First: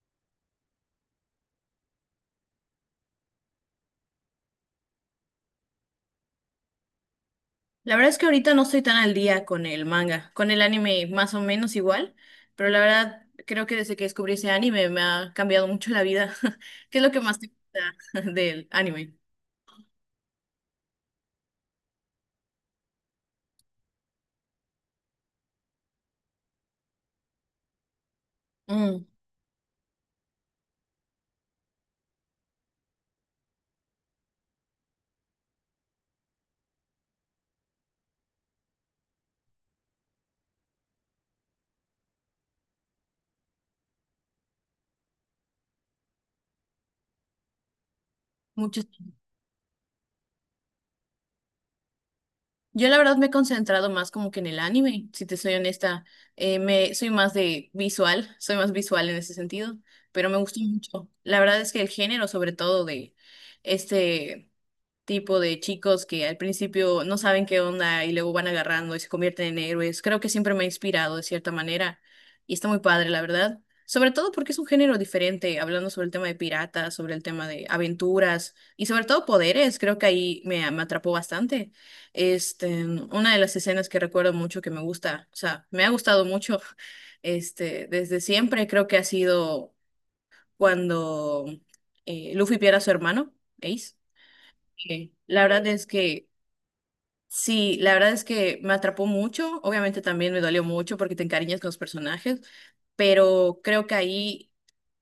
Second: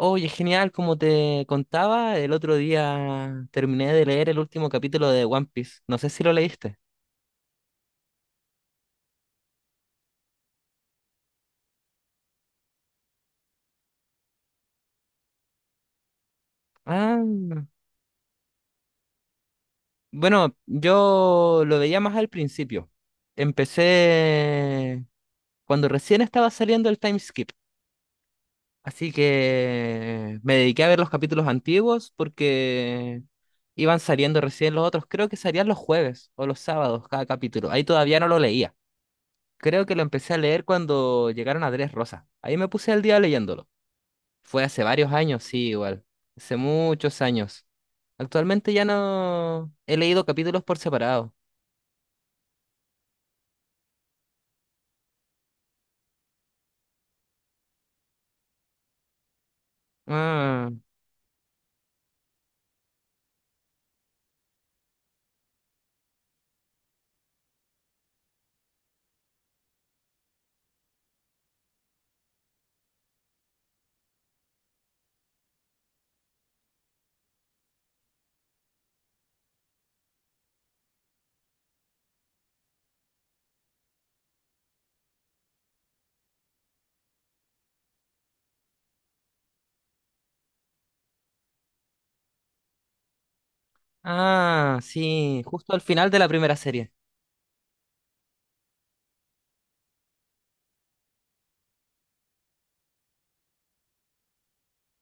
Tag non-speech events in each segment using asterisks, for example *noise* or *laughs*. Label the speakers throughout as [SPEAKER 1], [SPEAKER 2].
[SPEAKER 1] Oye, genial, como te contaba, el otro día terminé de leer el último capítulo de One Piece. No sé si lo leíste.
[SPEAKER 2] La verdad es que ahorita no estoy tan al día con el manga, con el anime más o menos igual, pero la verdad creo que desde que descubrí ese anime me ha cambiado mucho la vida. *laughs* ¿Qué es lo que
[SPEAKER 1] Ah,
[SPEAKER 2] más te gusta *laughs* del anime?
[SPEAKER 1] bueno, yo lo veía más al principio. Empecé cuando recién estaba saliendo el time skip.
[SPEAKER 2] Mm,
[SPEAKER 1] Así que me dediqué a ver los capítulos antiguos porque iban saliendo recién los otros. Creo que salían los jueves o los sábados cada capítulo. Ahí todavía no lo leía. Creo que lo empecé a leer cuando llegaron a Rosas. Ahí me puse al día leyéndolo. Fue hace varios años, sí, igual. Hace muchos años. Actualmente ya
[SPEAKER 2] muchos.
[SPEAKER 1] no he leído capítulos por separado.
[SPEAKER 2] Yo la verdad me he concentrado más como que en el anime, si te soy honesta, me soy más de visual, soy más visual en ese sentido, pero me gusta
[SPEAKER 1] Ah,
[SPEAKER 2] mucho. La verdad es que el género, sobre todo de este tipo de chicos que al principio no saben qué onda y luego van agarrando y se convierten en héroes. Creo que siempre me ha inspirado de cierta manera y está muy padre, la verdad. Sobre todo porque es un género diferente, hablando sobre el tema de piratas, sobre el tema de aventuras y sobre todo poderes, creo que ahí me atrapó bastante. Una de las escenas que recuerdo mucho que me gusta, o sea, me ha gustado mucho, *laughs* desde siempre creo que ha sido cuando Luffy pierde a su hermano, Ace,
[SPEAKER 1] ah,
[SPEAKER 2] que
[SPEAKER 1] sí,
[SPEAKER 2] la verdad
[SPEAKER 1] justo al
[SPEAKER 2] es
[SPEAKER 1] final de
[SPEAKER 2] que
[SPEAKER 1] la primera serie.
[SPEAKER 2] sí, la verdad es que me atrapó mucho. Obviamente también me dolió mucho porque te encariñas con los personajes, pero creo que ahí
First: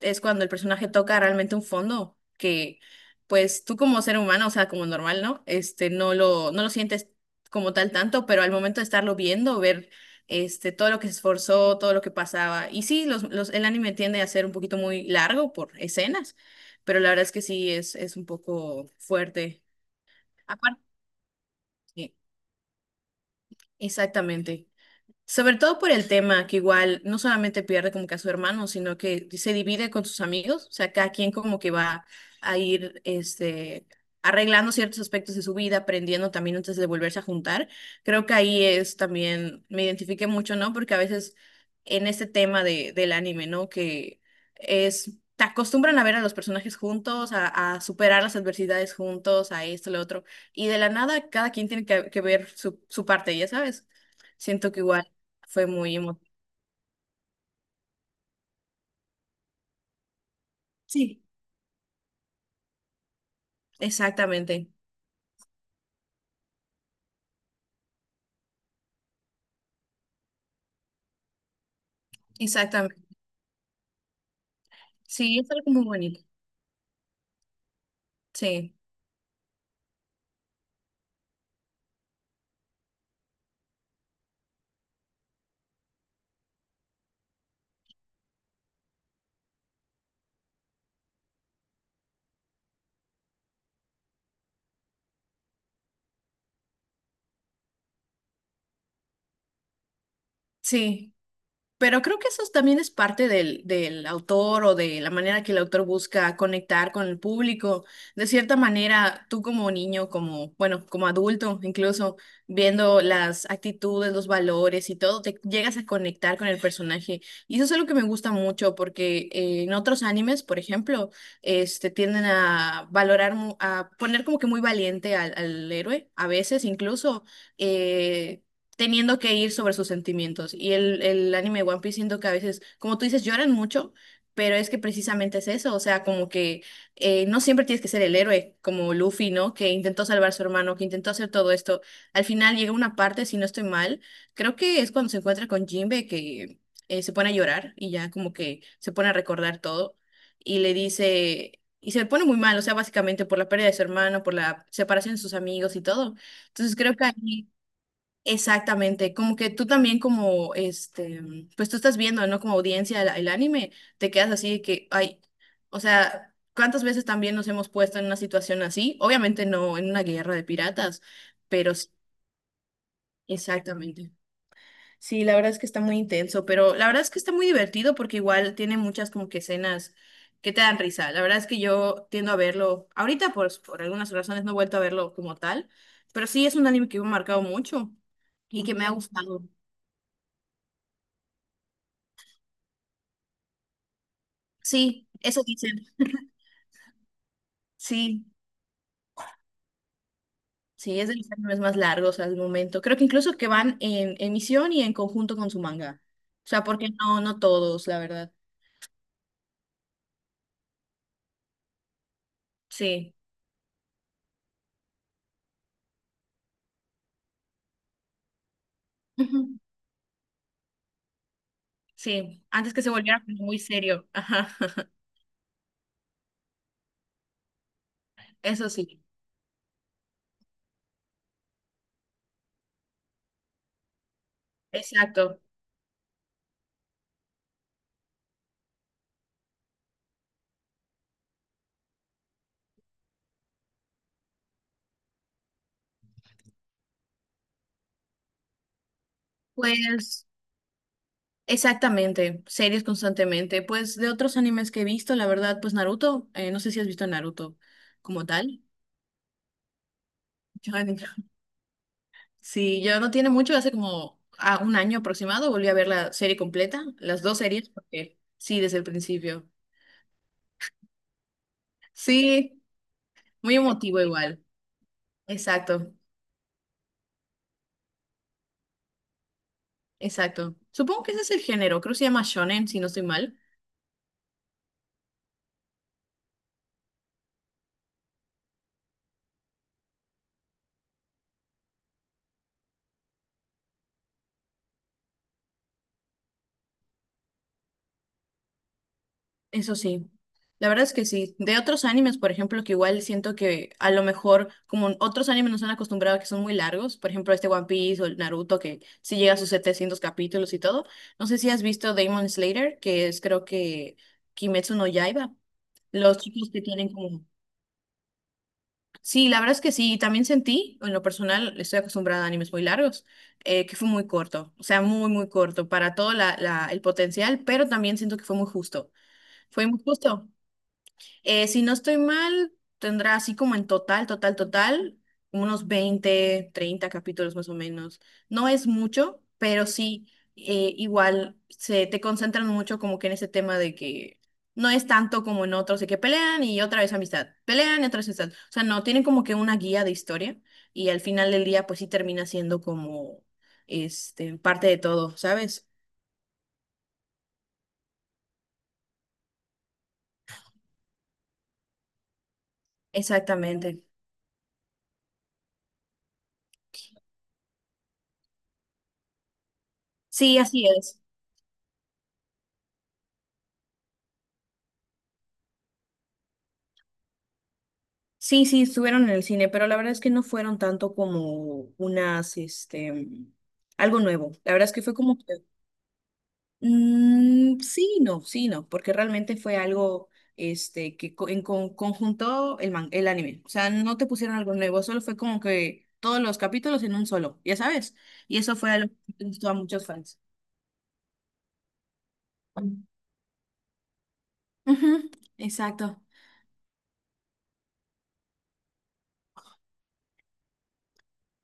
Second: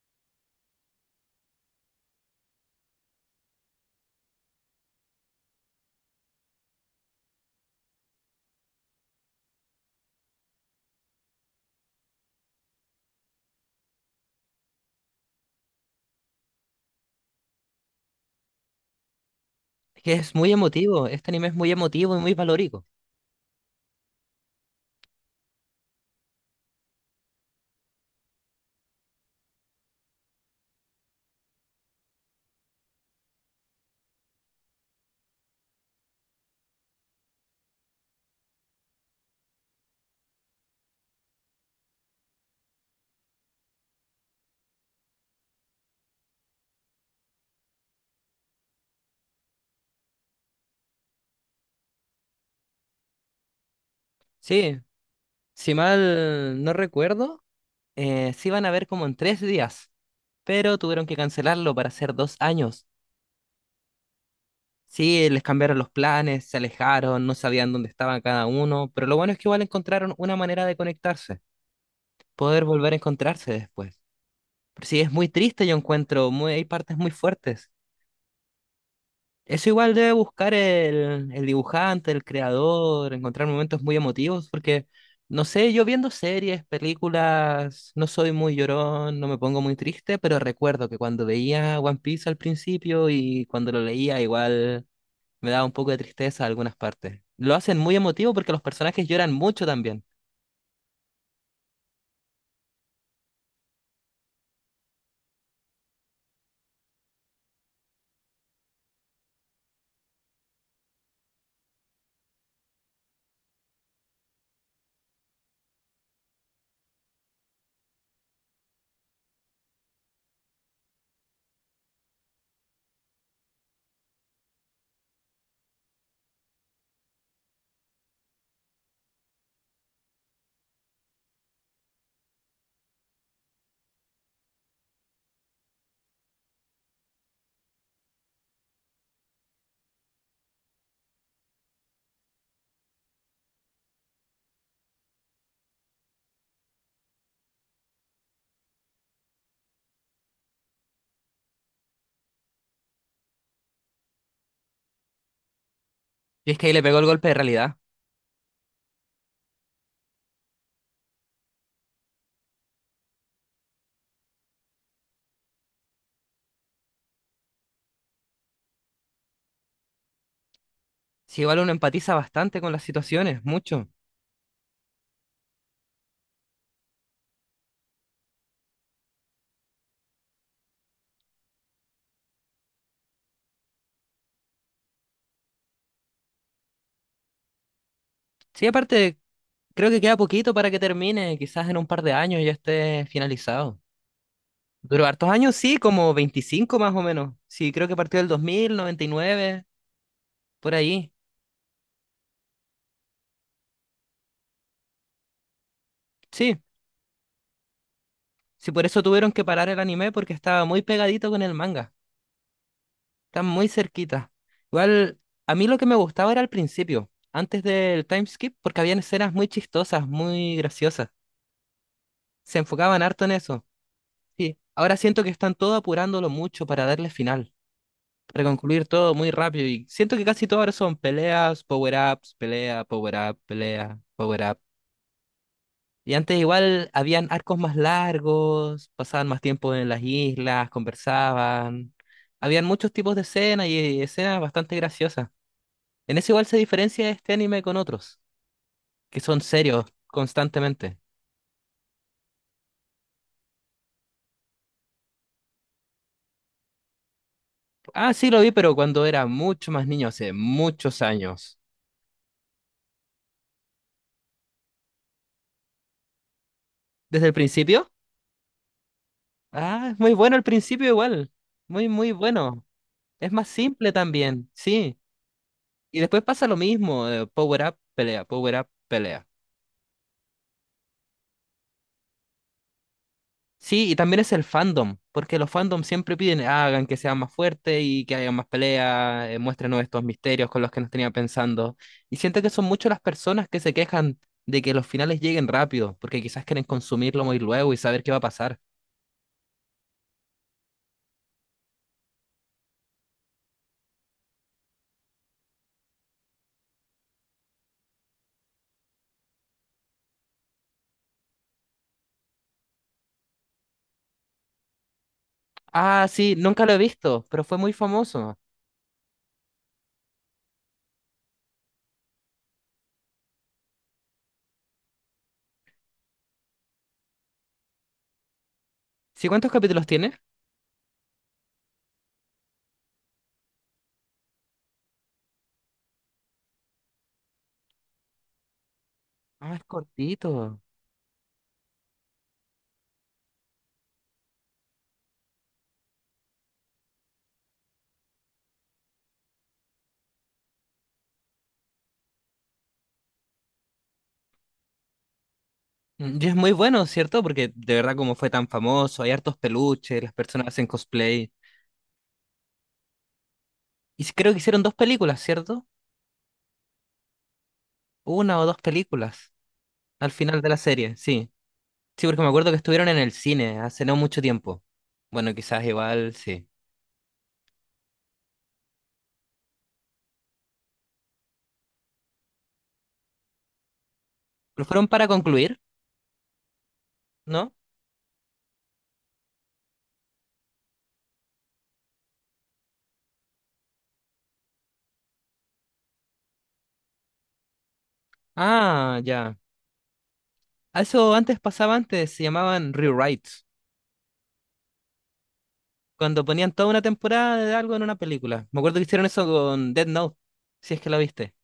[SPEAKER 2] es cuando el personaje toca realmente un fondo que, pues tú como ser humano, o sea, como normal, ¿no? No lo sientes como tal tanto, pero al momento de estarlo viendo, ver todo lo que se esforzó, todo lo que pasaba. Y sí, el anime tiende a ser un poquito muy largo por escenas, pero la verdad es que sí es un poco fuerte.
[SPEAKER 1] Es que es muy emotivo, este anime es muy
[SPEAKER 2] E-
[SPEAKER 1] emotivo y muy valórico.
[SPEAKER 2] Exactamente. Sobre todo por el tema que igual no solamente pierde como que a su hermano, sino que se divide con sus amigos, o sea, cada quien como que va a ir arreglando ciertos aspectos de su vida, aprendiendo también antes de volverse a juntar. Creo que ahí es también, me identifiqué mucho, ¿no? Porque a veces en este tema del anime, ¿no? Te acostumbran a ver a los personajes juntos, a superar las adversidades juntos, a esto, lo otro, y de la nada cada quien tiene que ver su parte, ya sabes. Siento
[SPEAKER 1] Sí,
[SPEAKER 2] que igual fue
[SPEAKER 1] si
[SPEAKER 2] muy emotivo.
[SPEAKER 1] mal no recuerdo, se iban a ver como en 3 días, pero tuvieron que
[SPEAKER 2] Sí,
[SPEAKER 1] cancelarlo para hacer 2 años.
[SPEAKER 2] exactamente,
[SPEAKER 1] Sí, les cambiaron los planes, se alejaron, no sabían dónde estaban cada uno, pero lo bueno es que igual encontraron una manera de conectarse. Poder volver a
[SPEAKER 2] exactamente.
[SPEAKER 1] encontrarse después. Pero sí, es muy
[SPEAKER 2] Sí, fue
[SPEAKER 1] triste,
[SPEAKER 2] algo
[SPEAKER 1] yo
[SPEAKER 2] muy bonito.
[SPEAKER 1] encuentro, muy, hay partes muy fuertes.
[SPEAKER 2] Sí,
[SPEAKER 1] Eso igual debe buscar el dibujante, el creador, encontrar momentos muy emotivos, porque no sé, yo viendo series, películas, no soy muy llorón, no me pongo muy triste, pero recuerdo que cuando veía One Piece al principio y cuando lo leía, igual me daba un poco de tristeza en algunas partes. Lo hacen muy emotivo porque los personajes lloran mucho también.
[SPEAKER 2] sí. Pero creo que eso también es parte del autor o de la manera que el autor busca conectar con el público. De cierta manera, tú como niño, como, bueno, como adulto, incluso viendo las actitudes, los valores y todo, te llegas a conectar con el personaje. Y eso es algo que me gusta mucho porque en otros animes, por ejemplo, tienden a valorar, a poner como que muy valiente al héroe, a veces incluso. eh, teniendo que ir sobre sus sentimientos. Y el anime de One Piece siento que a veces, como tú dices, lloran mucho, pero es que precisamente es eso, o sea, como que no siempre tienes que ser el héroe, como Luffy, ¿no? Que intentó salvar a su hermano, que intentó hacer todo esto. Al final llega una parte, si no estoy mal, creo que es cuando se encuentra con Jinbe que se pone a llorar y ya como que se pone a recordar todo y le dice... Y se pone muy mal, o sea, básicamente por la pérdida de su hermano, por la separación de sus amigos y todo.
[SPEAKER 1] Y es que ahí
[SPEAKER 2] Entonces
[SPEAKER 1] le
[SPEAKER 2] creo
[SPEAKER 1] pegó
[SPEAKER 2] que
[SPEAKER 1] el golpe de
[SPEAKER 2] ahí.
[SPEAKER 1] realidad.
[SPEAKER 2] Exactamente, como que tú también como, pues tú estás viendo, ¿no? Como audiencia el anime, te quedas así de que, ay, o sea, ¿cuántas veces también nos hemos puesto en una situación así? Obviamente no en una guerra de piratas,
[SPEAKER 1] Sí, igual uno
[SPEAKER 2] pero sí,
[SPEAKER 1] empatiza bastante con las situaciones, mucho.
[SPEAKER 2] exactamente. Sí, la verdad es que está muy intenso, pero la verdad es que está muy divertido porque igual tiene muchas como que escenas que te dan risa. La verdad es que yo tiendo a verlo, ahorita por algunas razones no he vuelto a verlo como tal, pero sí es un anime que me ha marcado mucho y
[SPEAKER 1] Sí,
[SPEAKER 2] que me ha
[SPEAKER 1] aparte,
[SPEAKER 2] gustado.
[SPEAKER 1] creo que queda poquito para que termine, quizás en un par de años ya esté finalizado. Duró
[SPEAKER 2] Sí,
[SPEAKER 1] hartos
[SPEAKER 2] eso
[SPEAKER 1] años, sí,
[SPEAKER 2] dicen.
[SPEAKER 1] como 25 más o menos. Sí, creo que partió
[SPEAKER 2] Sí,
[SPEAKER 1] del 2000, 99 por
[SPEAKER 2] sí, es
[SPEAKER 1] ahí.
[SPEAKER 2] de los animes más largos al momento. Creo que incluso que van en emisión y en conjunto con su manga. O
[SPEAKER 1] Sí,
[SPEAKER 2] sea, porque no, no todos, la verdad.
[SPEAKER 1] sí, por eso tuvieron que parar el anime porque estaba muy pegadito con el manga.
[SPEAKER 2] Sí.
[SPEAKER 1] Están muy cerquita. Igual, a mí lo que me gustaba era al principio, antes del time skip, porque habían escenas muy
[SPEAKER 2] Ujú.
[SPEAKER 1] chistosas, muy graciosas.
[SPEAKER 2] Sí,
[SPEAKER 1] Se
[SPEAKER 2] antes que se
[SPEAKER 1] enfocaban
[SPEAKER 2] volviera
[SPEAKER 1] harto en
[SPEAKER 2] como muy
[SPEAKER 1] eso.
[SPEAKER 2] serio. Ajá.
[SPEAKER 1] Sí,
[SPEAKER 2] *laughs*
[SPEAKER 1] ahora siento que están todo apurándolo mucho para darle final, para
[SPEAKER 2] Eso
[SPEAKER 1] concluir
[SPEAKER 2] sí,
[SPEAKER 1] todo muy rápido, y siento que casi todo ahora son peleas, power-ups, pelea, power-up, pelea, power-up.
[SPEAKER 2] exacto.
[SPEAKER 1] Y antes igual habían arcos más largos, pasaban más tiempo en las islas, conversaban. Habían muchos tipos de escenas y escenas bastante graciosas. En eso igual se diferencia este anime con otros, que son serios
[SPEAKER 2] Pues,
[SPEAKER 1] constantemente.
[SPEAKER 2] exactamente, series constantemente. Pues de otros animes que he visto, la verdad, pues Naruto, no sé si has visto Naruto
[SPEAKER 1] Ah,
[SPEAKER 2] como
[SPEAKER 1] sí lo vi,
[SPEAKER 2] tal.
[SPEAKER 1] pero cuando era mucho más niño, hace muchos
[SPEAKER 2] *laughs*
[SPEAKER 1] años.
[SPEAKER 2] Sí, yo no tiene mucho, hace como a un año aproximado volví a ver la serie completa, las
[SPEAKER 1] ¿Desde el
[SPEAKER 2] dos series,
[SPEAKER 1] principio?
[SPEAKER 2] porque sí, desde el principio.
[SPEAKER 1] Ah, es muy bueno el principio igual. Muy, muy
[SPEAKER 2] Sí,
[SPEAKER 1] bueno. Es más
[SPEAKER 2] muy
[SPEAKER 1] simple
[SPEAKER 2] emotivo igual.
[SPEAKER 1] también, sí.
[SPEAKER 2] Exacto,
[SPEAKER 1] Y después pasa lo mismo, Power Up, pelea, Power Up, pelea.
[SPEAKER 2] exacto. Supongo que ese es el género, creo que se llama shonen, si no estoy mal.
[SPEAKER 1] Sí, y también es el fandom, porque los fandoms siempre piden, "Ah, hagan que sea más fuerte y que haya más pelea, muéstrenos estos misterios con los que nos tenía pensando". Y siento que son muchas las personas que se quejan de que los finales lleguen rápido, porque quizás quieren consumirlo muy luego y saber qué va a pasar.
[SPEAKER 2] Eso sí, la verdad es que sí. De otros animes, por ejemplo, que igual siento que a lo mejor, como otros animes nos han acostumbrado a que son muy largos, por ejemplo, este One Piece o el Naruto, que sí llega a sus 700 capítulos y todo. No sé si has visto Demon Slayer, que es creo que Kimetsu no Yaiba.
[SPEAKER 1] Ah,
[SPEAKER 2] Los
[SPEAKER 1] sí,
[SPEAKER 2] chicos que
[SPEAKER 1] nunca lo he
[SPEAKER 2] tienen como...
[SPEAKER 1] visto, pero fue muy famoso.
[SPEAKER 2] Sí, la verdad es que sí, y también sentí, en lo personal, estoy acostumbrada a animes muy largos, que fue muy corto, o sea, muy, muy corto para todo el potencial, pero también siento que fue muy justo.
[SPEAKER 1] ¿Sí cuántos
[SPEAKER 2] Fue muy
[SPEAKER 1] capítulos tiene?
[SPEAKER 2] justo. Si no estoy mal, tendrá así como en total, total, total, unos 20 30 capítulos más o menos. No es mucho,
[SPEAKER 1] Ah, es
[SPEAKER 2] pero sí,
[SPEAKER 1] cortito.
[SPEAKER 2] igual se te concentran mucho como que en ese tema de que no es tanto como en otros, de que pelean y otra vez amistad, pelean y otra vez amistad. O sea, no, tienen como que una guía de historia y al final del día pues sí termina siendo como parte de todo, ¿sabes?
[SPEAKER 1] Mm, y es muy bueno, ¿cierto? Porque de verdad como fue tan famoso, hay hartos peluches, las personas hacen cosplay.
[SPEAKER 2] Exactamente.
[SPEAKER 1] Y sí, creo que hicieron dos películas, ¿cierto? Una o dos películas al
[SPEAKER 2] Sí,
[SPEAKER 1] final de la
[SPEAKER 2] así
[SPEAKER 1] serie,
[SPEAKER 2] es.
[SPEAKER 1] sí. Sí, porque me acuerdo que estuvieron en el cine hace no mucho tiempo. Bueno, quizás igual, sí.
[SPEAKER 2] Sí, sí, estuvieron en el cine, pero la verdad es que no fueron tanto como unas, algo nuevo. La
[SPEAKER 1] Pero
[SPEAKER 2] verdad es que
[SPEAKER 1] fueron
[SPEAKER 2] fue
[SPEAKER 1] para
[SPEAKER 2] como que,
[SPEAKER 1] concluir, ¿no?
[SPEAKER 2] sí, no, sí, no, porque realmente fue algo, que conjuntó el anime. O sea, no te pusieron algo nuevo, solo fue como que todos los capítulos en un solo, ya sabes. Y eso fue algo
[SPEAKER 1] Ah,
[SPEAKER 2] que
[SPEAKER 1] ya.
[SPEAKER 2] gustó a muchos fans.
[SPEAKER 1] A eso antes pasaba antes, se llamaban rewrites,
[SPEAKER 2] Ujú, exacto.
[SPEAKER 1] cuando ponían toda una temporada de algo en una película. Me acuerdo que hicieron eso con Dead Note, si es que la viste.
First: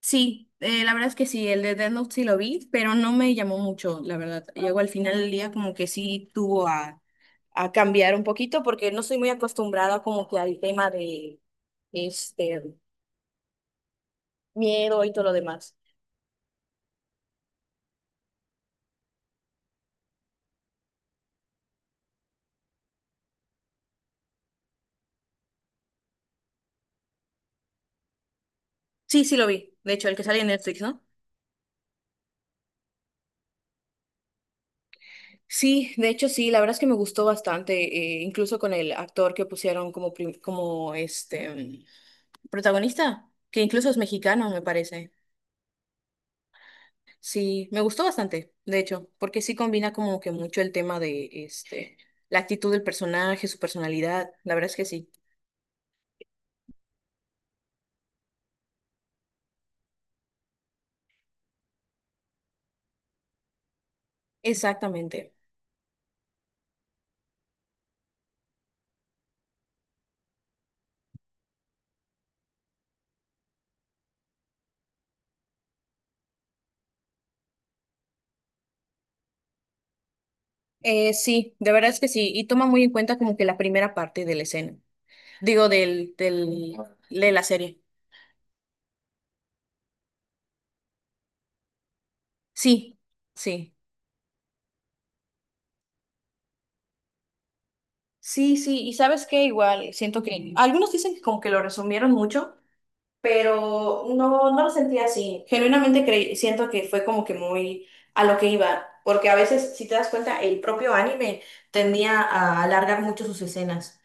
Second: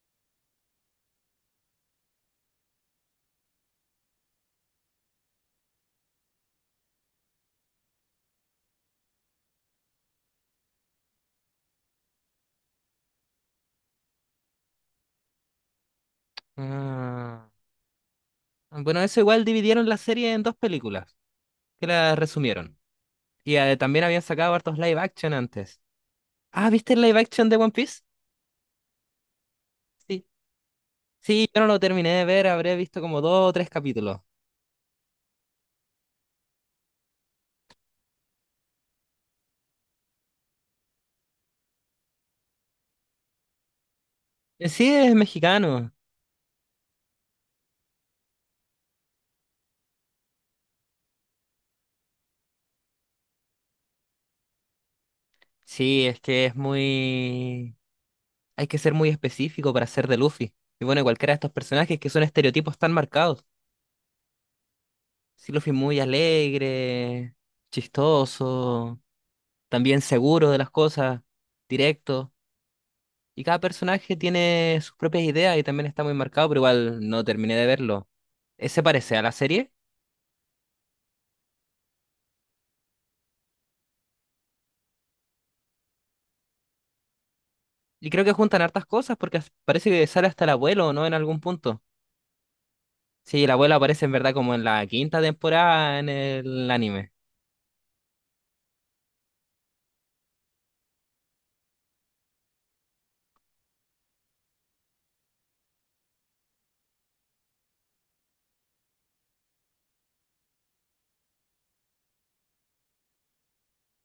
[SPEAKER 2] Sí, la verdad es que sí, el de Death Note sí lo vi, pero no me llamó mucho, la verdad. Llegó al final del día como que sí tuvo a cambiar un poquito porque no soy muy acostumbrada como que al tema de este miedo y todo lo demás.
[SPEAKER 1] Ah. Bueno, eso igual dividieron la serie en dos películas, que la resumieron. Y también habían sacado hartos live action antes. Ah, ¿viste el live action de One Piece?
[SPEAKER 2] Sí, sí lo vi. De hecho, el que
[SPEAKER 1] Sí.
[SPEAKER 2] sale en Netflix, ¿no?
[SPEAKER 1] Sí, yo no lo terminé de ver, habré visto como dos o tres capítulos.
[SPEAKER 2] Sí, de hecho sí, la verdad es que me gustó bastante, incluso con el actor que pusieron como, protagonista, que incluso es mexicano, me
[SPEAKER 1] Sí,
[SPEAKER 2] parece.
[SPEAKER 1] es mexicano.
[SPEAKER 2] Sí, me gustó bastante, de hecho, porque sí combina como que mucho el tema de la actitud del personaje, su personalidad, la verdad es que sí.
[SPEAKER 1] Sí, es que es muy... Hay que ser muy específico para ser de Luffy. Y bueno, cualquiera de estos personajes que son estereotipos tan marcados.
[SPEAKER 2] Exactamente.
[SPEAKER 1] Sí, Luffy es muy alegre, chistoso, también seguro de las cosas, directo. Y cada personaje tiene sus propias ideas y también está muy marcado, pero igual no terminé de verlo. Ese parece a la serie
[SPEAKER 2] Sí, de verdad es que sí, y toma muy en cuenta como que la primera parte de la escena, digo, de la serie.
[SPEAKER 1] y creo que juntan hartas cosas porque parece que sale hasta el abuelo, ¿no? En algún punto.
[SPEAKER 2] Sí,
[SPEAKER 1] Sí, el abuelo
[SPEAKER 2] sí.
[SPEAKER 1] aparece en verdad como en la quinta temporada en el anime.
[SPEAKER 2] Sí, sí, y sabes qué, igual, siento que algunos dicen que como que lo resumieron mucho, pero no, no lo sentía así. Genuinamente siento que fue como que muy a lo que iba, porque a veces, si te das cuenta, el propio anime tendía a alargar mucho sus escenas.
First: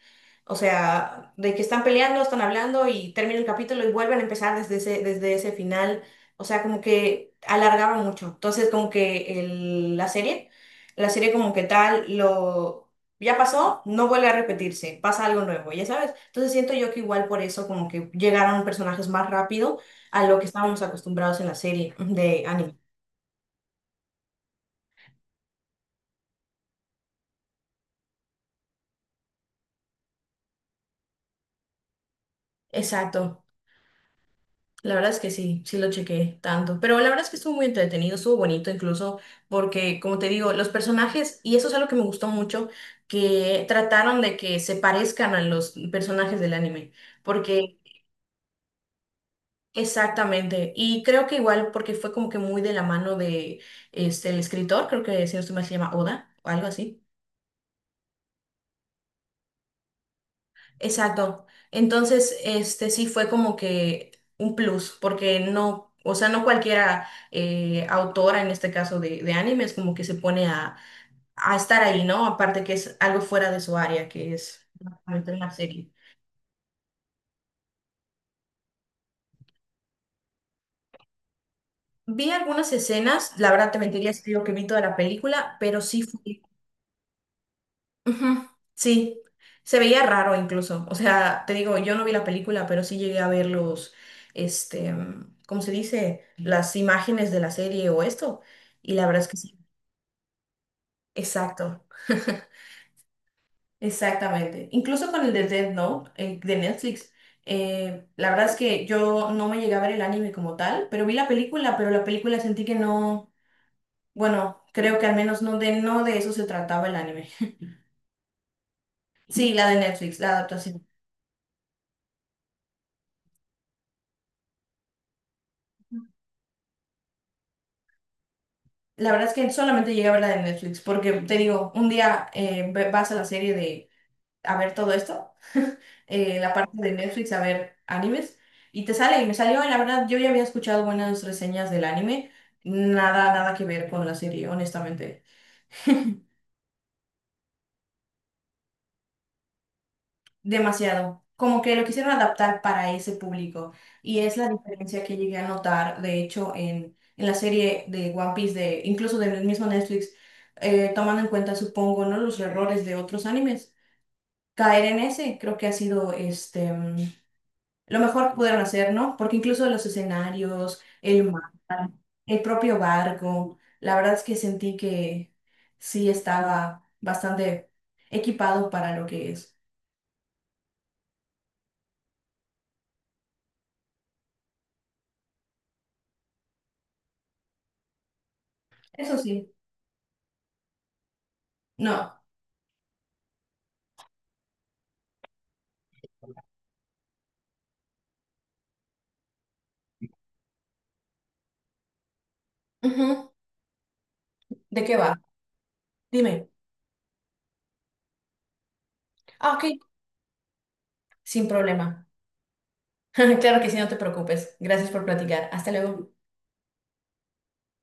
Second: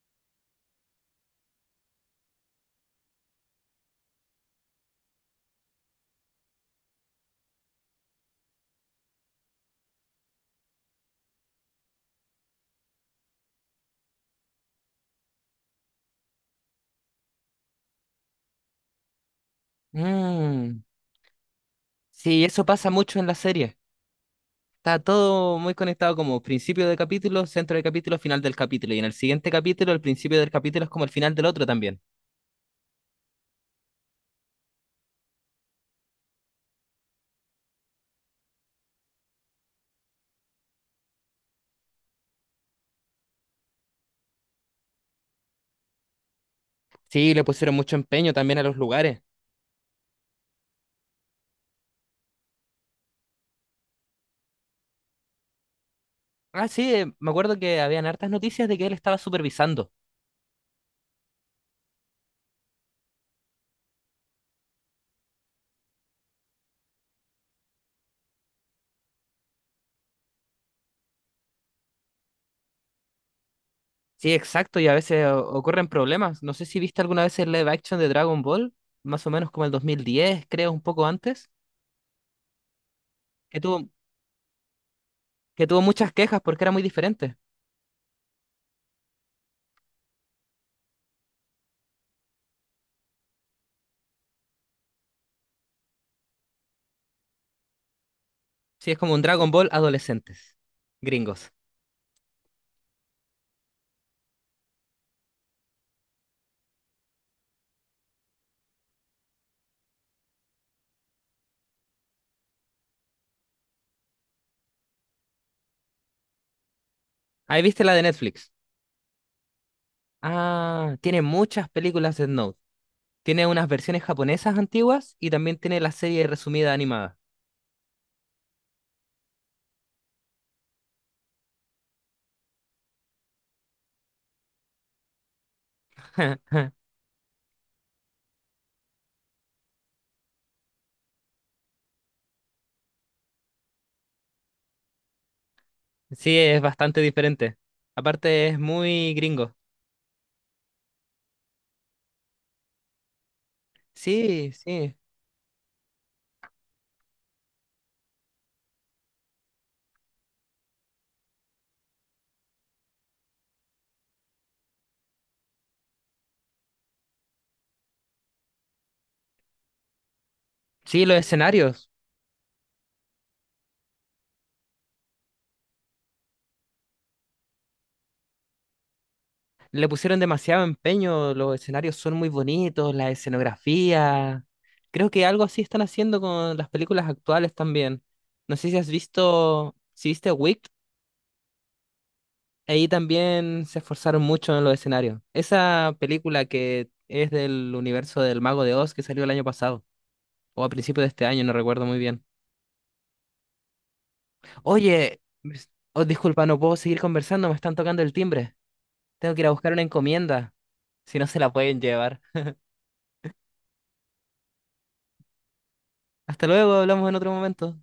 [SPEAKER 2] O sea, de que están peleando, están hablando y termina el capítulo y vuelven a empezar desde ese final. O sea, como que alargaba mucho. Entonces, como que la serie como que tal lo... Ya pasó, no vuelve a repetirse, pasa algo nuevo, ya sabes. Entonces siento yo que igual por eso como que llegaron personajes más rápido a lo que
[SPEAKER 1] Mm,
[SPEAKER 2] estábamos acostumbrados en la serie
[SPEAKER 1] sí,
[SPEAKER 2] de
[SPEAKER 1] eso
[SPEAKER 2] anime.
[SPEAKER 1] pasa mucho en la serie. Está todo muy conectado como principio de capítulo, centro de capítulo, final del capítulo. Y en el siguiente capítulo, el principio del capítulo es como el final del otro también.
[SPEAKER 2] Exacto. La verdad es que sí, sí lo chequé tanto. Pero la verdad es que estuvo muy entretenido, estuvo bonito incluso, porque como te digo, los personajes, y eso es algo que me gustó mucho, que trataron de que se parezcan a los personajes del anime.
[SPEAKER 1] Sí, le pusieron
[SPEAKER 2] Porque
[SPEAKER 1] mucho empeño también a los lugares.
[SPEAKER 2] exactamente, y creo que igual porque fue como que muy de la mano de el escritor, creo que si no estoy mal se llama Oda o
[SPEAKER 1] Ah,
[SPEAKER 2] algo
[SPEAKER 1] sí,
[SPEAKER 2] así.
[SPEAKER 1] me acuerdo que habían hartas noticias de que él estaba supervisando.
[SPEAKER 2] Exacto. Entonces, sí fue como que un plus, porque no, o sea, no cualquiera autora en este caso de animes como que se pone a estar ahí, ¿no? Aparte que es algo fuera de su área,
[SPEAKER 1] Sí,
[SPEAKER 2] que es
[SPEAKER 1] exacto, y a veces
[SPEAKER 2] básicamente una
[SPEAKER 1] ocurren
[SPEAKER 2] serie.
[SPEAKER 1] problemas. No sé si viste alguna vez el live action de Dragon Ball, más o menos como el 2010, creo, un poco antes,
[SPEAKER 2] Vi algunas escenas, la
[SPEAKER 1] que
[SPEAKER 2] verdad te
[SPEAKER 1] tuvo,
[SPEAKER 2] mentiría si te digo que vi toda la película,
[SPEAKER 1] que tuvo
[SPEAKER 2] pero sí
[SPEAKER 1] muchas quejas
[SPEAKER 2] fue.
[SPEAKER 1] porque era muy diferente.
[SPEAKER 2] Ujú, sí. Se veía raro incluso. O sea, te digo, yo no vi la película, pero sí llegué a ver los, ¿cómo se dice? Las imágenes de la serie o esto.
[SPEAKER 1] Sí,
[SPEAKER 2] Y
[SPEAKER 1] es
[SPEAKER 2] la
[SPEAKER 1] como un
[SPEAKER 2] verdad es que
[SPEAKER 1] Dragon
[SPEAKER 2] sí.
[SPEAKER 1] Ball adolescentes, gringos.
[SPEAKER 2] Exacto, *laughs* exactamente. Incluso con el de Death Note, de Netflix. La verdad es que yo no me llegué a ver el anime como tal, pero vi la película, pero la película sentí que no, bueno, creo que al menos no de eso se trataba el anime. *laughs*
[SPEAKER 1] Ahí viste la de Netflix.
[SPEAKER 2] Sí, la de Netflix, la adaptación.
[SPEAKER 1] Ah, tiene muchas películas de Note. Tiene unas versiones japonesas antiguas y también tiene la serie resumida animada.
[SPEAKER 2] La verdad es que solamente llegué a ver la de Netflix, porque te digo, un día vas a la serie de a ver todo esto, la
[SPEAKER 1] *laughs*
[SPEAKER 2] parte de Netflix a ver animes, y te sale, y me salió, y la verdad, yo ya había escuchado buenas reseñas del anime, nada, nada que ver con la serie, honestamente.
[SPEAKER 1] Sí, es bastante diferente. Aparte, es muy gringo.
[SPEAKER 2] Demasiado. Como que lo quisieron adaptar para ese público, y es la
[SPEAKER 1] Sí, sí.
[SPEAKER 2] diferencia que llegué a notar, de hecho, en la serie de One Piece, incluso del mismo Netflix, tomando en cuenta, supongo, ¿no? los errores de otros animes caer en ese, creo que ha sido lo mejor que pudieron hacer, ¿no? Porque incluso los escenarios,
[SPEAKER 1] Sí, los
[SPEAKER 2] el mar,
[SPEAKER 1] escenarios.
[SPEAKER 2] el propio barco, la verdad es que sentí que sí estaba bastante equipado para lo que es.
[SPEAKER 1] Le pusieron demasiado empeño. Los escenarios son muy bonitos, la escenografía. Creo que algo así están haciendo con las películas actuales también. No sé si has
[SPEAKER 2] Eso sí,
[SPEAKER 1] visto, si viste Wicked,
[SPEAKER 2] no.
[SPEAKER 1] ahí también se esforzaron mucho en los escenarios. Esa película que es del universo del Mago de Oz que salió el año pasado, o a principios de este año, no recuerdo muy bien.
[SPEAKER 2] Ujú. ¿De qué va?
[SPEAKER 1] Oye, oh, disculpa,
[SPEAKER 2] Dime.
[SPEAKER 1] no puedo seguir conversando, me están tocando el timbre. Tengo que ir a
[SPEAKER 2] Ah, ok,
[SPEAKER 1] buscar una encomienda, si no se
[SPEAKER 2] sin
[SPEAKER 1] la pueden
[SPEAKER 2] problema.
[SPEAKER 1] llevar.
[SPEAKER 2] *laughs* Claro que sí, no te preocupes. Gracias por platicar. Hasta luego.
[SPEAKER 1] Hasta luego, hablamos en otro momento.